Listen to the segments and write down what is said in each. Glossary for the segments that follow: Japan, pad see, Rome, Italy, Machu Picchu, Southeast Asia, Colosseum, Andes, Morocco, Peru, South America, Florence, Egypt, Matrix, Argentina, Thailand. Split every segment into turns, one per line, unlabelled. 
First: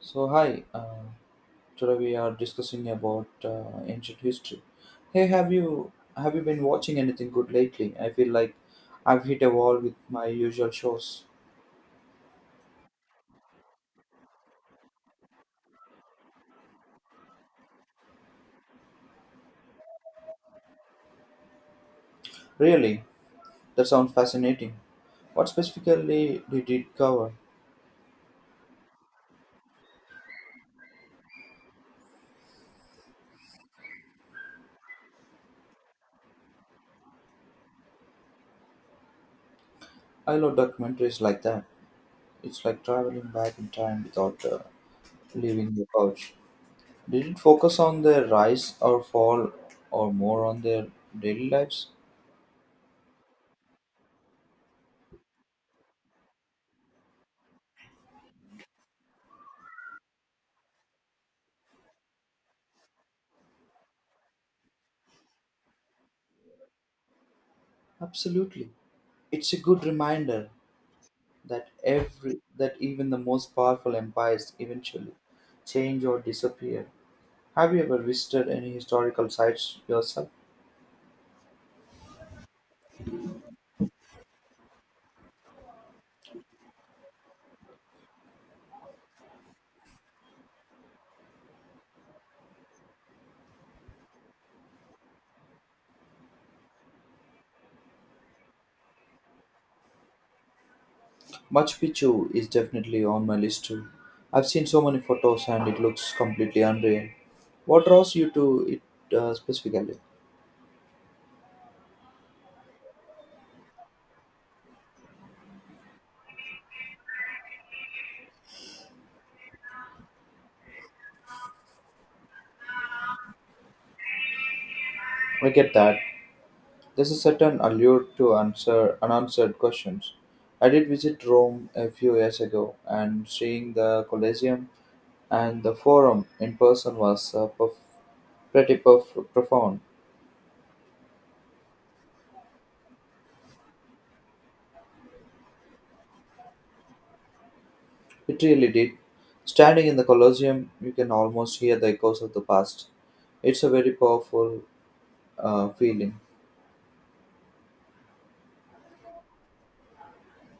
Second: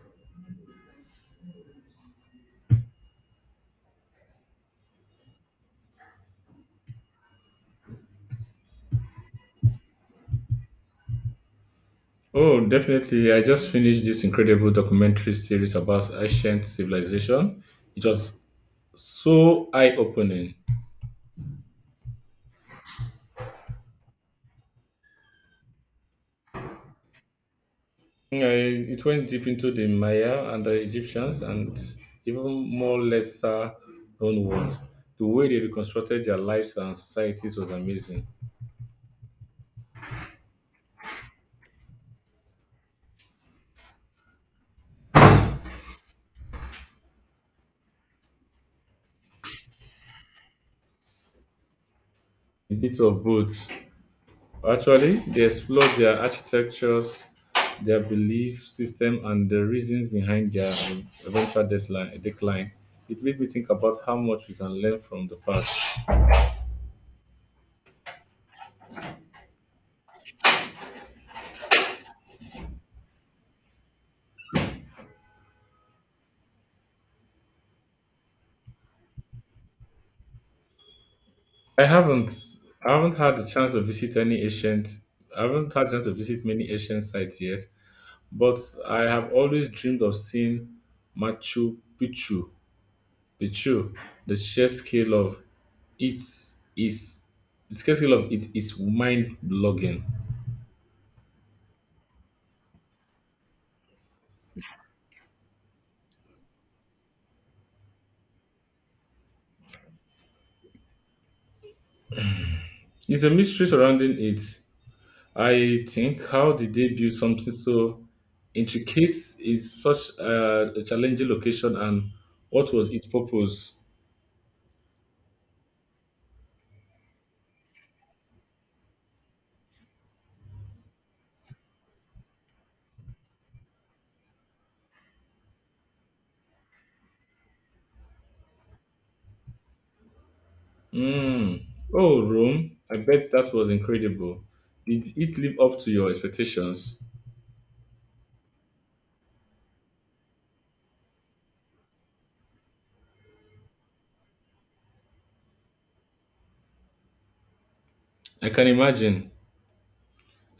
So hi, today we are discussing about ancient history. Hey, have you been watching anything good lately? I feel like I've hit a wall with my usual shows.
Oh, definitely. I just finished this incredible documentary series about ancient civilization. It was so eye-opening.
Really, that sounds fascinating. What specifically did it cover?
It went deep into the Maya and the Egyptians and even more lesser known ones. The way they reconstructed their lives and societies was amazing.
I love documentaries like that. It's like traveling back in time without leaving the couch. Did it focus on their rise or fall, or more on their daily lives?
A bit of both. Actually, they explore their architectures, their belief system, and the reasons behind their eventual decline. It made me think about how much we can learn from the past.
Absolutely. It's a good reminder that even the most powerful empires eventually change or disappear. Have you ever visited any historical sites yourself?
I haven't, I haven't had the chance to visit any ancient. I haven't had the chance to visit many ancient sites yet, but I have always dreamed of seeing Machu Picchu. The sheer scale of it is the scale of it is mind blogging.
Machu Picchu is definitely on my list too. I've seen so many photos and it looks completely unreal. What draws you to it specifically?
It's a mystery surrounding it. I think how did they build something so intricate in such a challenging location and what was its purpose?
I get that. There's a certain allure to answer unanswered questions. I did visit Rome a few years ago and seeing the Colosseum and the forum in person was pretty profound.
Mm. Oh, Rome, I bet that was incredible. Did it live up to your expectations?
It really did. Standing in the Colosseum, you can almost hear the echoes of the past. It's a very powerful feeling.
I can imagine.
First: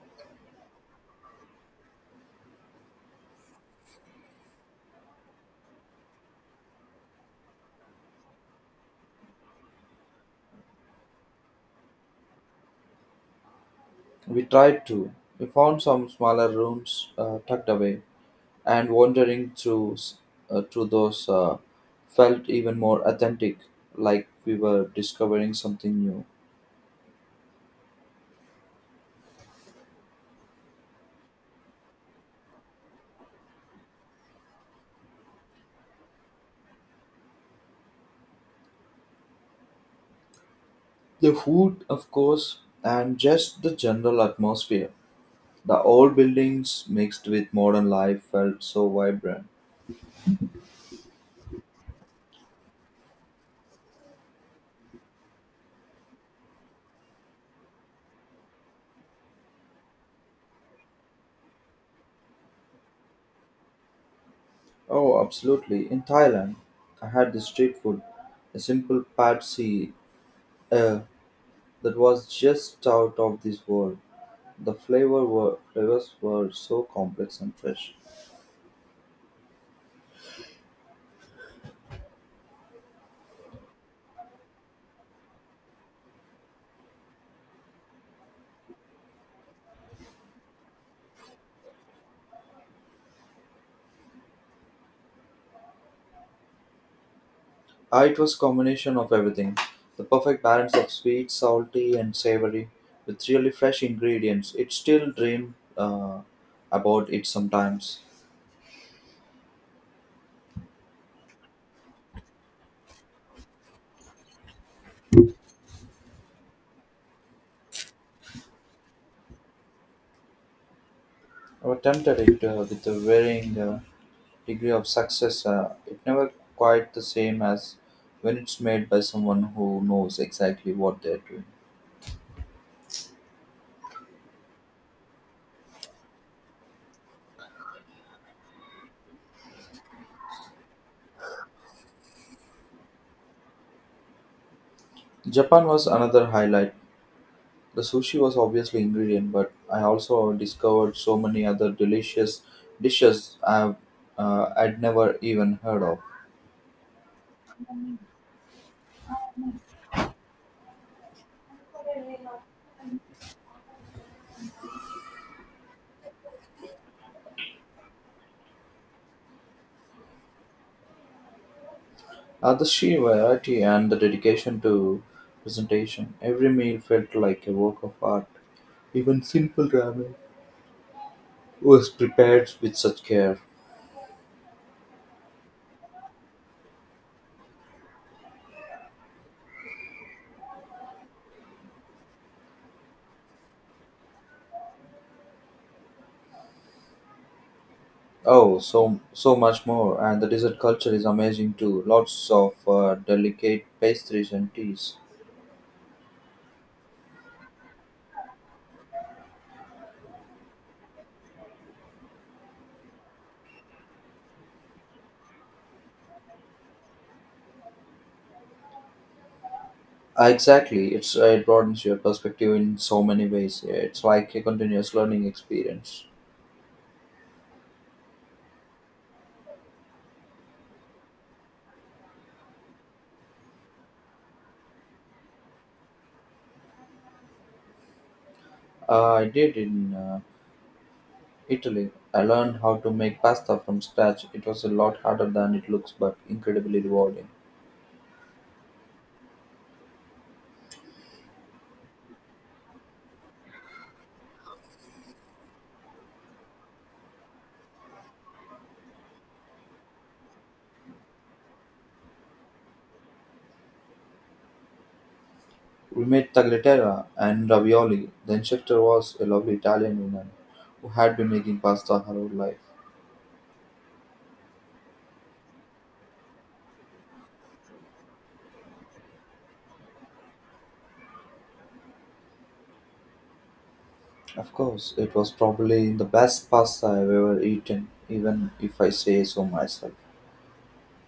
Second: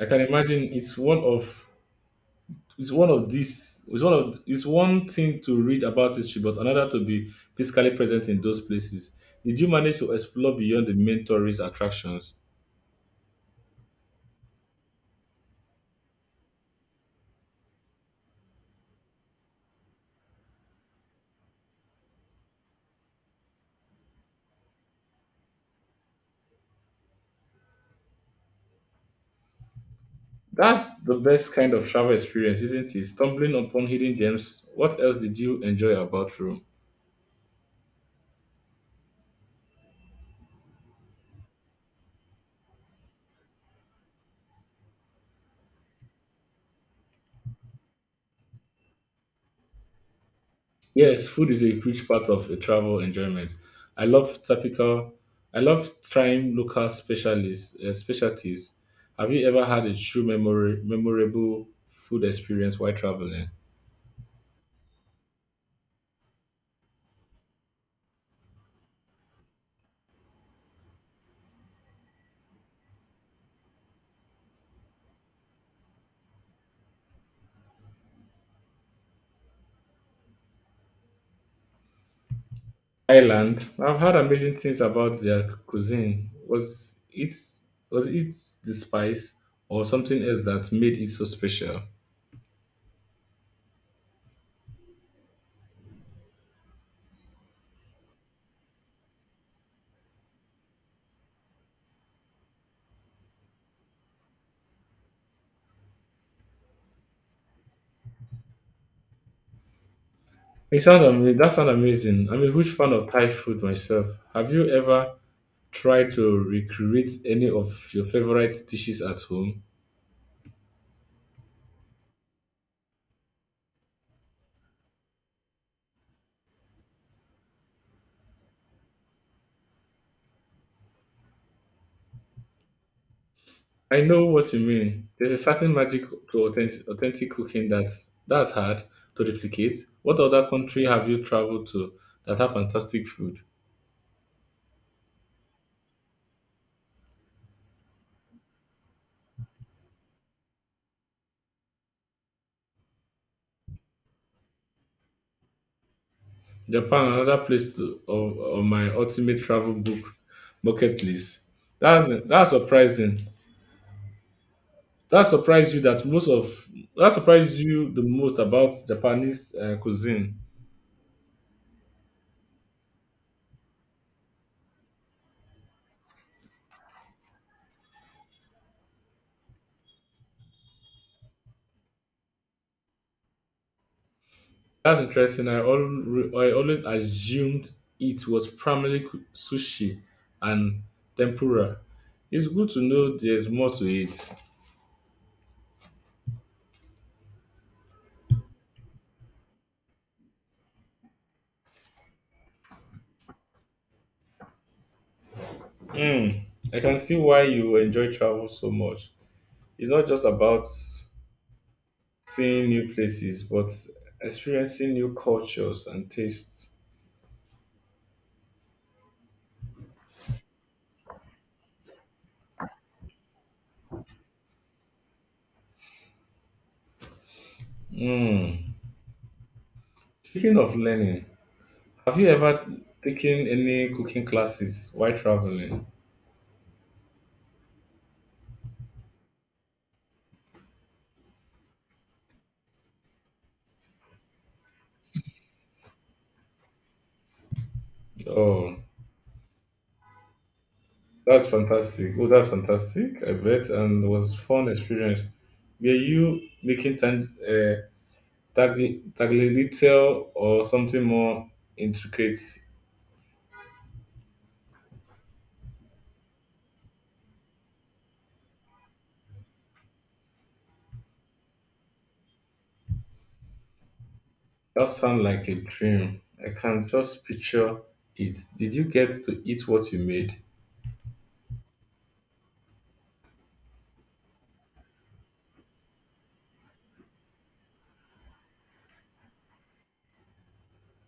I can imagine it's one of these it's one of it's one thing to read about history, but another to be physically present in those places. Did you manage to explore beyond the main tourist attractions?
We tried to. We found some smaller rooms tucked away, and wandering through through those felt even more authentic, like we were discovering something new.
That's the best kind of travel experience, isn't it? Stumbling upon hidden gems. What else did you enjoy about Rome?
The food, of course, and just the general atmosphere. The old buildings mixed with modern life felt so vibrant.
Yes, food is a huge part of a travel enjoyment. I love typical. I love trying local specialties. Have you ever had a memorable food experience while traveling?
Oh, absolutely. In Thailand, I had this street food, a simple pad see uh, that was just out of this world. The flavors were so complex and fresh.
Thailand. I've heard amazing things about their cuisine. Was it the spice or something else that made it so special?
Ah, it was combination of everything. The perfect balance of sweet, salty, and savory with really fresh ingredients. It still dream about it sometimes.
It sounds amazing. That sounds amazing. I'm a huge fan of Thai food myself. Have you ever tried to recreate any of your favorite dishes at home?
I was tempted it with the varying degree of success, it never quite the same as when it's made by someone who knows exactly what they're doing.
I know what you mean. There's a certain magic to authentic cooking that's hard to replicate. What other country have you traveled to that have fantastic food?
Japan was another highlight. The sushi was obviously ingredient, but I also discovered so many other delicious dishes I'd never even heard of.
Japan, another place of my ultimate travel book bucket list. That's surprising. That surprised you that most of that surprised you the most about Japanese cuisine.
The sheer variety and the dedication to presentation. Every meal felt like a work of art. Even simple ramen was prepared with such care.
That's interesting. I always assumed it was primarily sushi and tempura. It's good to know there's more to it.
Oh, so much more, and the dessert culture is amazing too. Lots of delicate pastries and teas.
Mm, I can see why you enjoy travel so much. It's not just about seeing new places, but experiencing new cultures and tastes.
Exactly, it's it broadens your perspective in so many ways. It's like a continuous learning experience.
Mm. Speaking of learning, have you ever taken any cooking classes while traveling?
I did in Italy. I learned how to make pasta from scratch. It was a lot harder than it looks, but incredibly rewarding.
Oh, Oh, that's fantastic. I bet. And it was fun experience. Were you making tagliatelle or something more intricate?
We made tagliatella and ravioli. The instructor was a lovely Italian woman who had been making pasta her whole life.
That sounds like a dream. I can just picture it. Did you get to eat what you made?
Of course, it was probably the best pasta I've ever eaten, even if I say so myself.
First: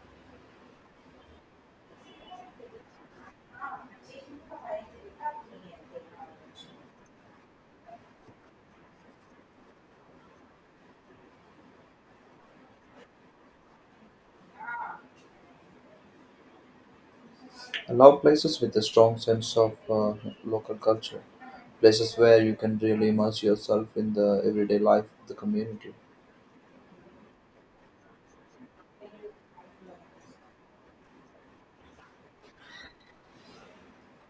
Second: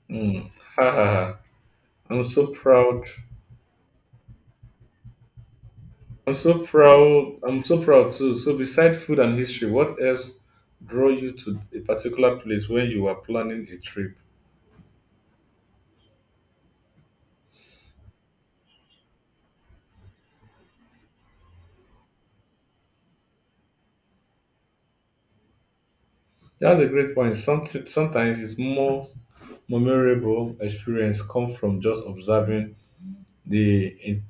Hmm. Ha ha ha. I'm so proud I'm so proud too. So, beside food and history, what else draw you to a particular place when you are planning a trip?
I love places with a strong sense of local culture, places where you can really immerse yourself in the everyday life of the community.
That's a great point. Something Sometimes it's more memorable experience come from just observing the in-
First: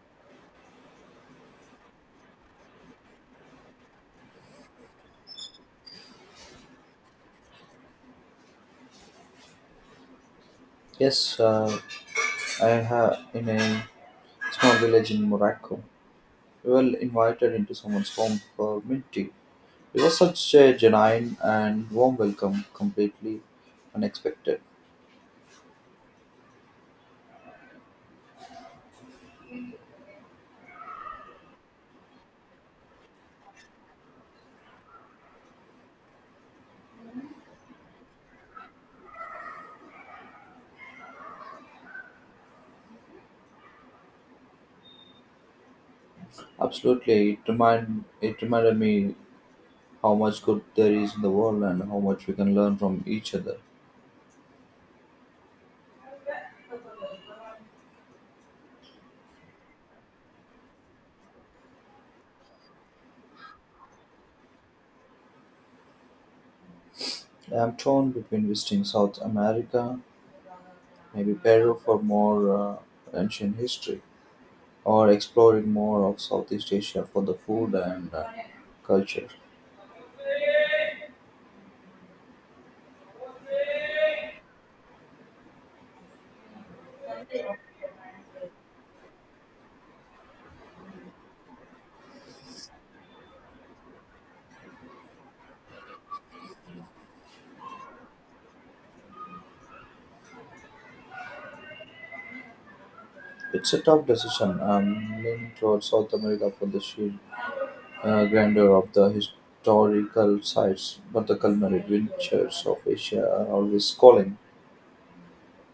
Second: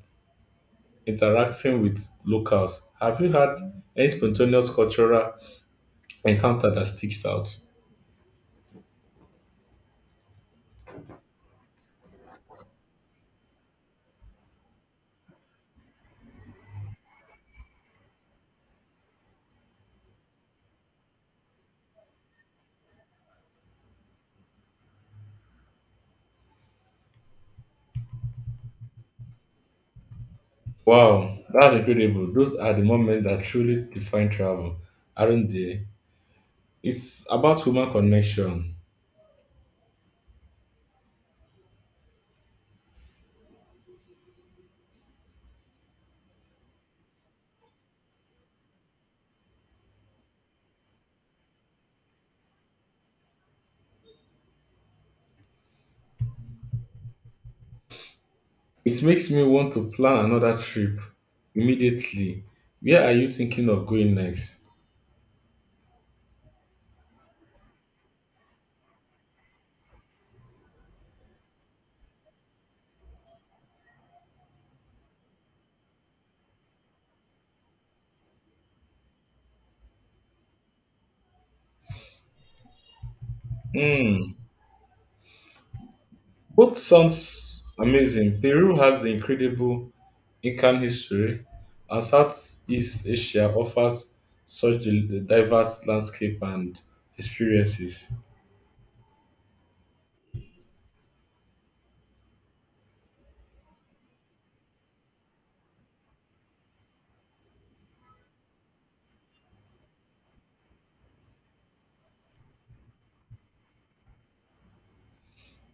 interacting with locals. Have you had any spontaneous cultural encounter that sticks out?
Yes, I have in a small village in Morocco. We were invited into someone's home for mint tea. It was such a genuine and warm welcome, completely unexpected.
Wow, that's incredible. Those are the moments that truly define travel, aren't they? It's about human connection.
Absolutely, it remind it reminded me how much good there is in the world and how much we can learn from each other.
It makes me want to plan another trip immediately. Where are you thinking of going next?
I'm torn between visiting South America, maybe Peru for more ancient history, or exploring more of Southeast Asia for the food and culture.
Hmm, both sounds amazing. Peru has the incredible Incan history, and Southeast Asia offers such a diverse landscape and experiences.
It's a tough decision. I'm leaning towards South America for the sheer grandeur of the historical sites, but the culinary adventures of Asia are always calling.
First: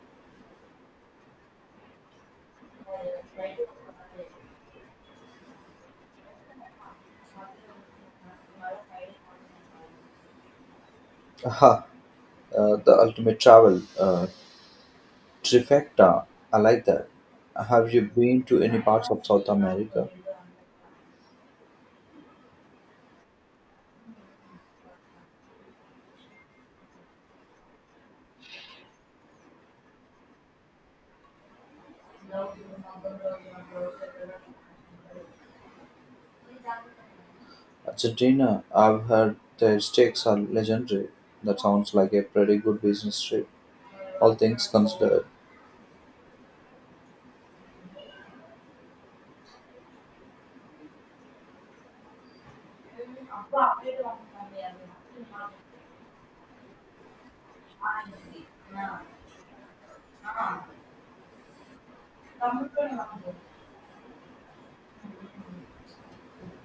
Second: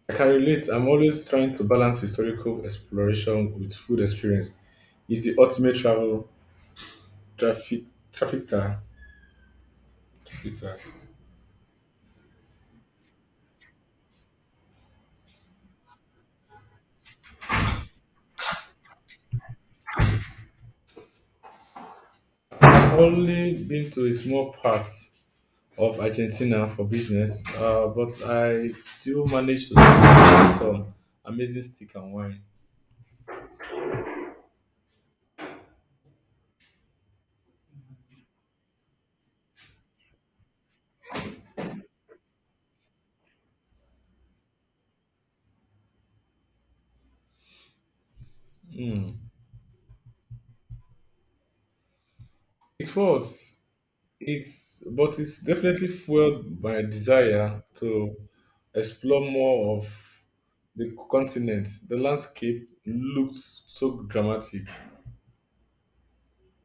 I can relate. I'm always trying to balance historical exploration with food experience. It's the ultimate travel traffic trafficker.
Aha, the ultimate travel Trifecta! I like that. Have you been to any parts of South America?
Only been to a small part of Argentina for business, but I do manage to squeeze in some amazing stick and wine.
Argentina, I've heard their steaks are legendary. That sounds like a pretty good business trip, all things considered.
Mm. It was, but it's definitely fueled my desire to explore more of the continent. The landscape looked so dramatic.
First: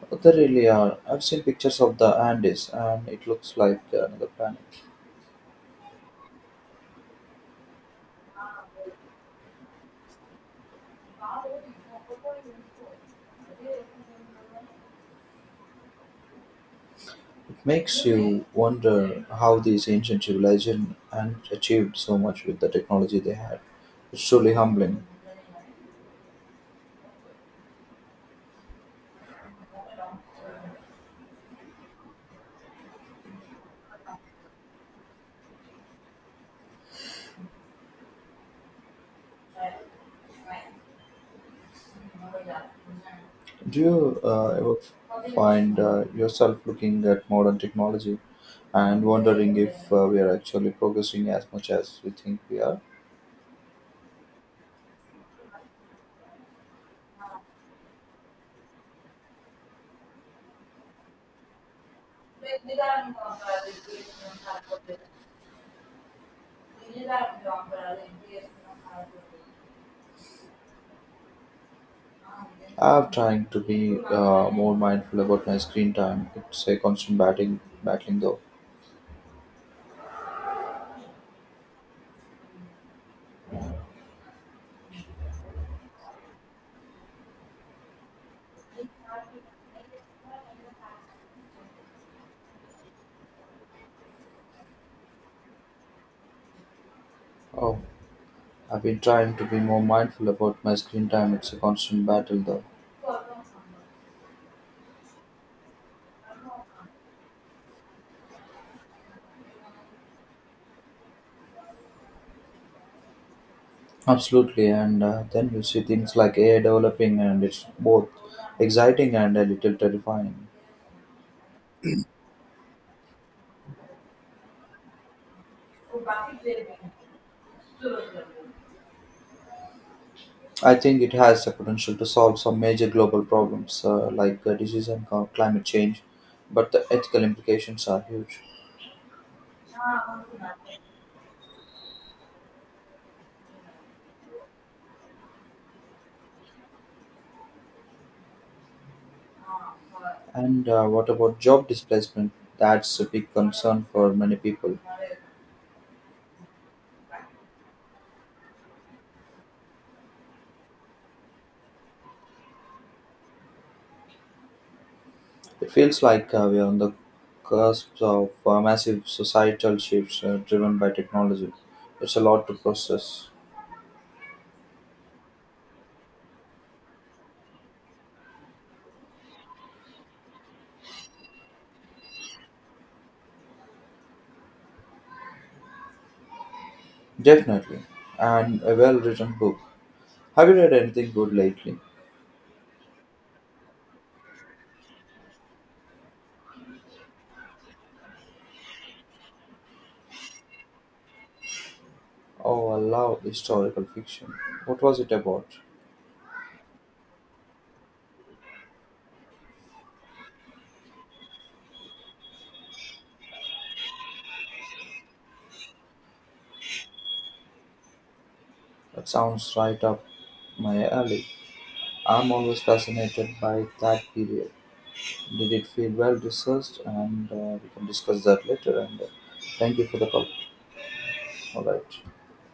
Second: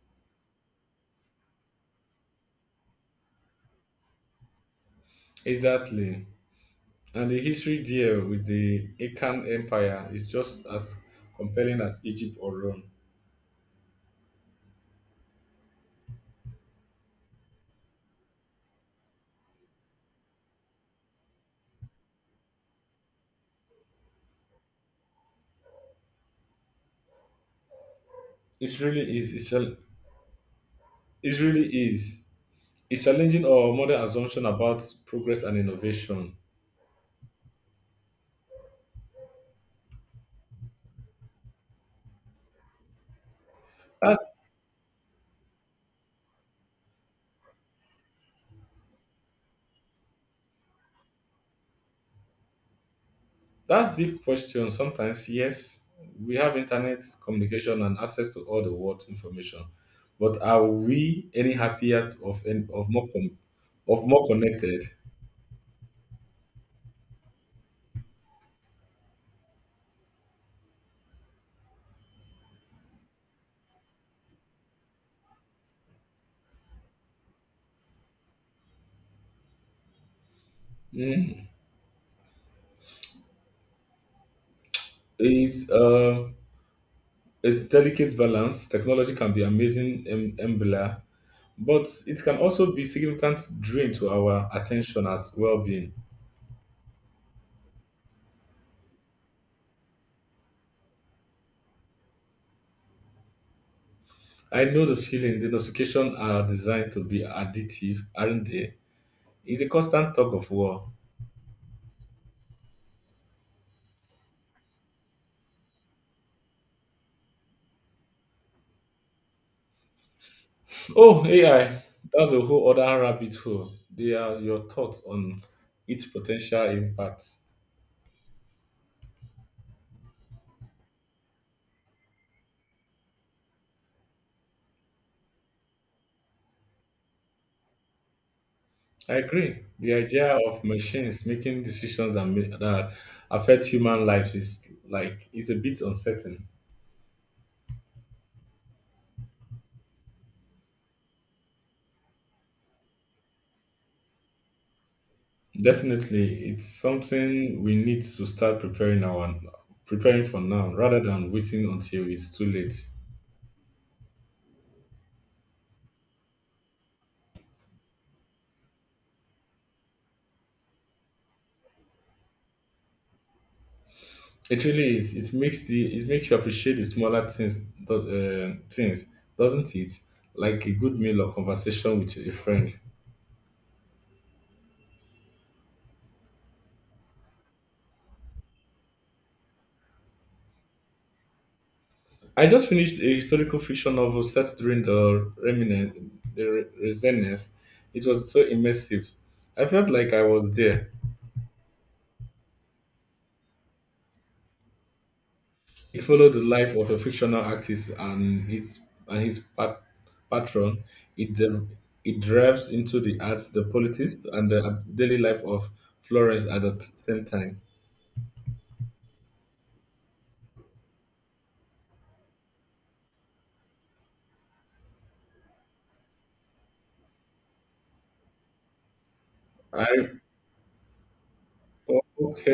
But they really are. I've seen pictures of the Andes and it looks like another planet.
Exactly. And the history there with the Incan Empire is just as compelling as Egypt or Rome.
It makes you wonder how these ancient civilizations and achieved so much with the technology they had. It's truly humbling.
It really is. It, shall, it really is. It's challenging our modern assumption about progress and innovation.
Do
That,
you ever find yourself looking at modern technology and wondering if we are actually progressing as much as we think we are?
that's deep question. Sometimes, yes, we have internet communication and access to all the world information, but are we any happier of more connected?
I'm trying to be more mindful about my screen time. It's a constant battling though.
Mm. It's uh, it's delicate balance. Technology can be amazing enabler, but it can also be significant drain to our attention as well-being.
Oh, I've been trying to be more mindful about my screen time. It's a constant battle though.
I know the feeling. The notifications are designed to be addictive, aren't they? It's a constant tug of war.
Absolutely, and then you see things like AI developing, and it's both exciting and a little terrifying.
Oh, AI. That's a whole other rabbit hole. They are your thoughts on its potential impacts.
I think it has the potential to solve some major global problems like disease and climate change, but the ethical implications are huge.
I agree. The idea of machines making decisions that affect human lives is like it's a bit uncertain.
And what about job displacement? That's a big concern for many people.
Definitely, it's something we need to start preparing for now rather than waiting until it's too late.
It feels like we are on the cusp of massive societal shifts driven by technology. It's a lot to process.
It really is. It makes you appreciate the smaller things, doesn't it? Like a good meal or conversation with a friend.
Definitely. And a well written book. Have you read anything good lately?
I just finished a historical fiction novel set during the resistance. It was so immersive. I felt like I was there.
Oh, I love historical fiction. What was it about?
It followed the life of a fictional artist and his patron. It de- it delves into the arts, the politics, and the daily life of Florence at the same time.
That sounds right up my alley. I'm always fascinated by that period. Did it feel well researched? And we can discuss that later. And thank you for the
I.
call. All right.
Oh, okay.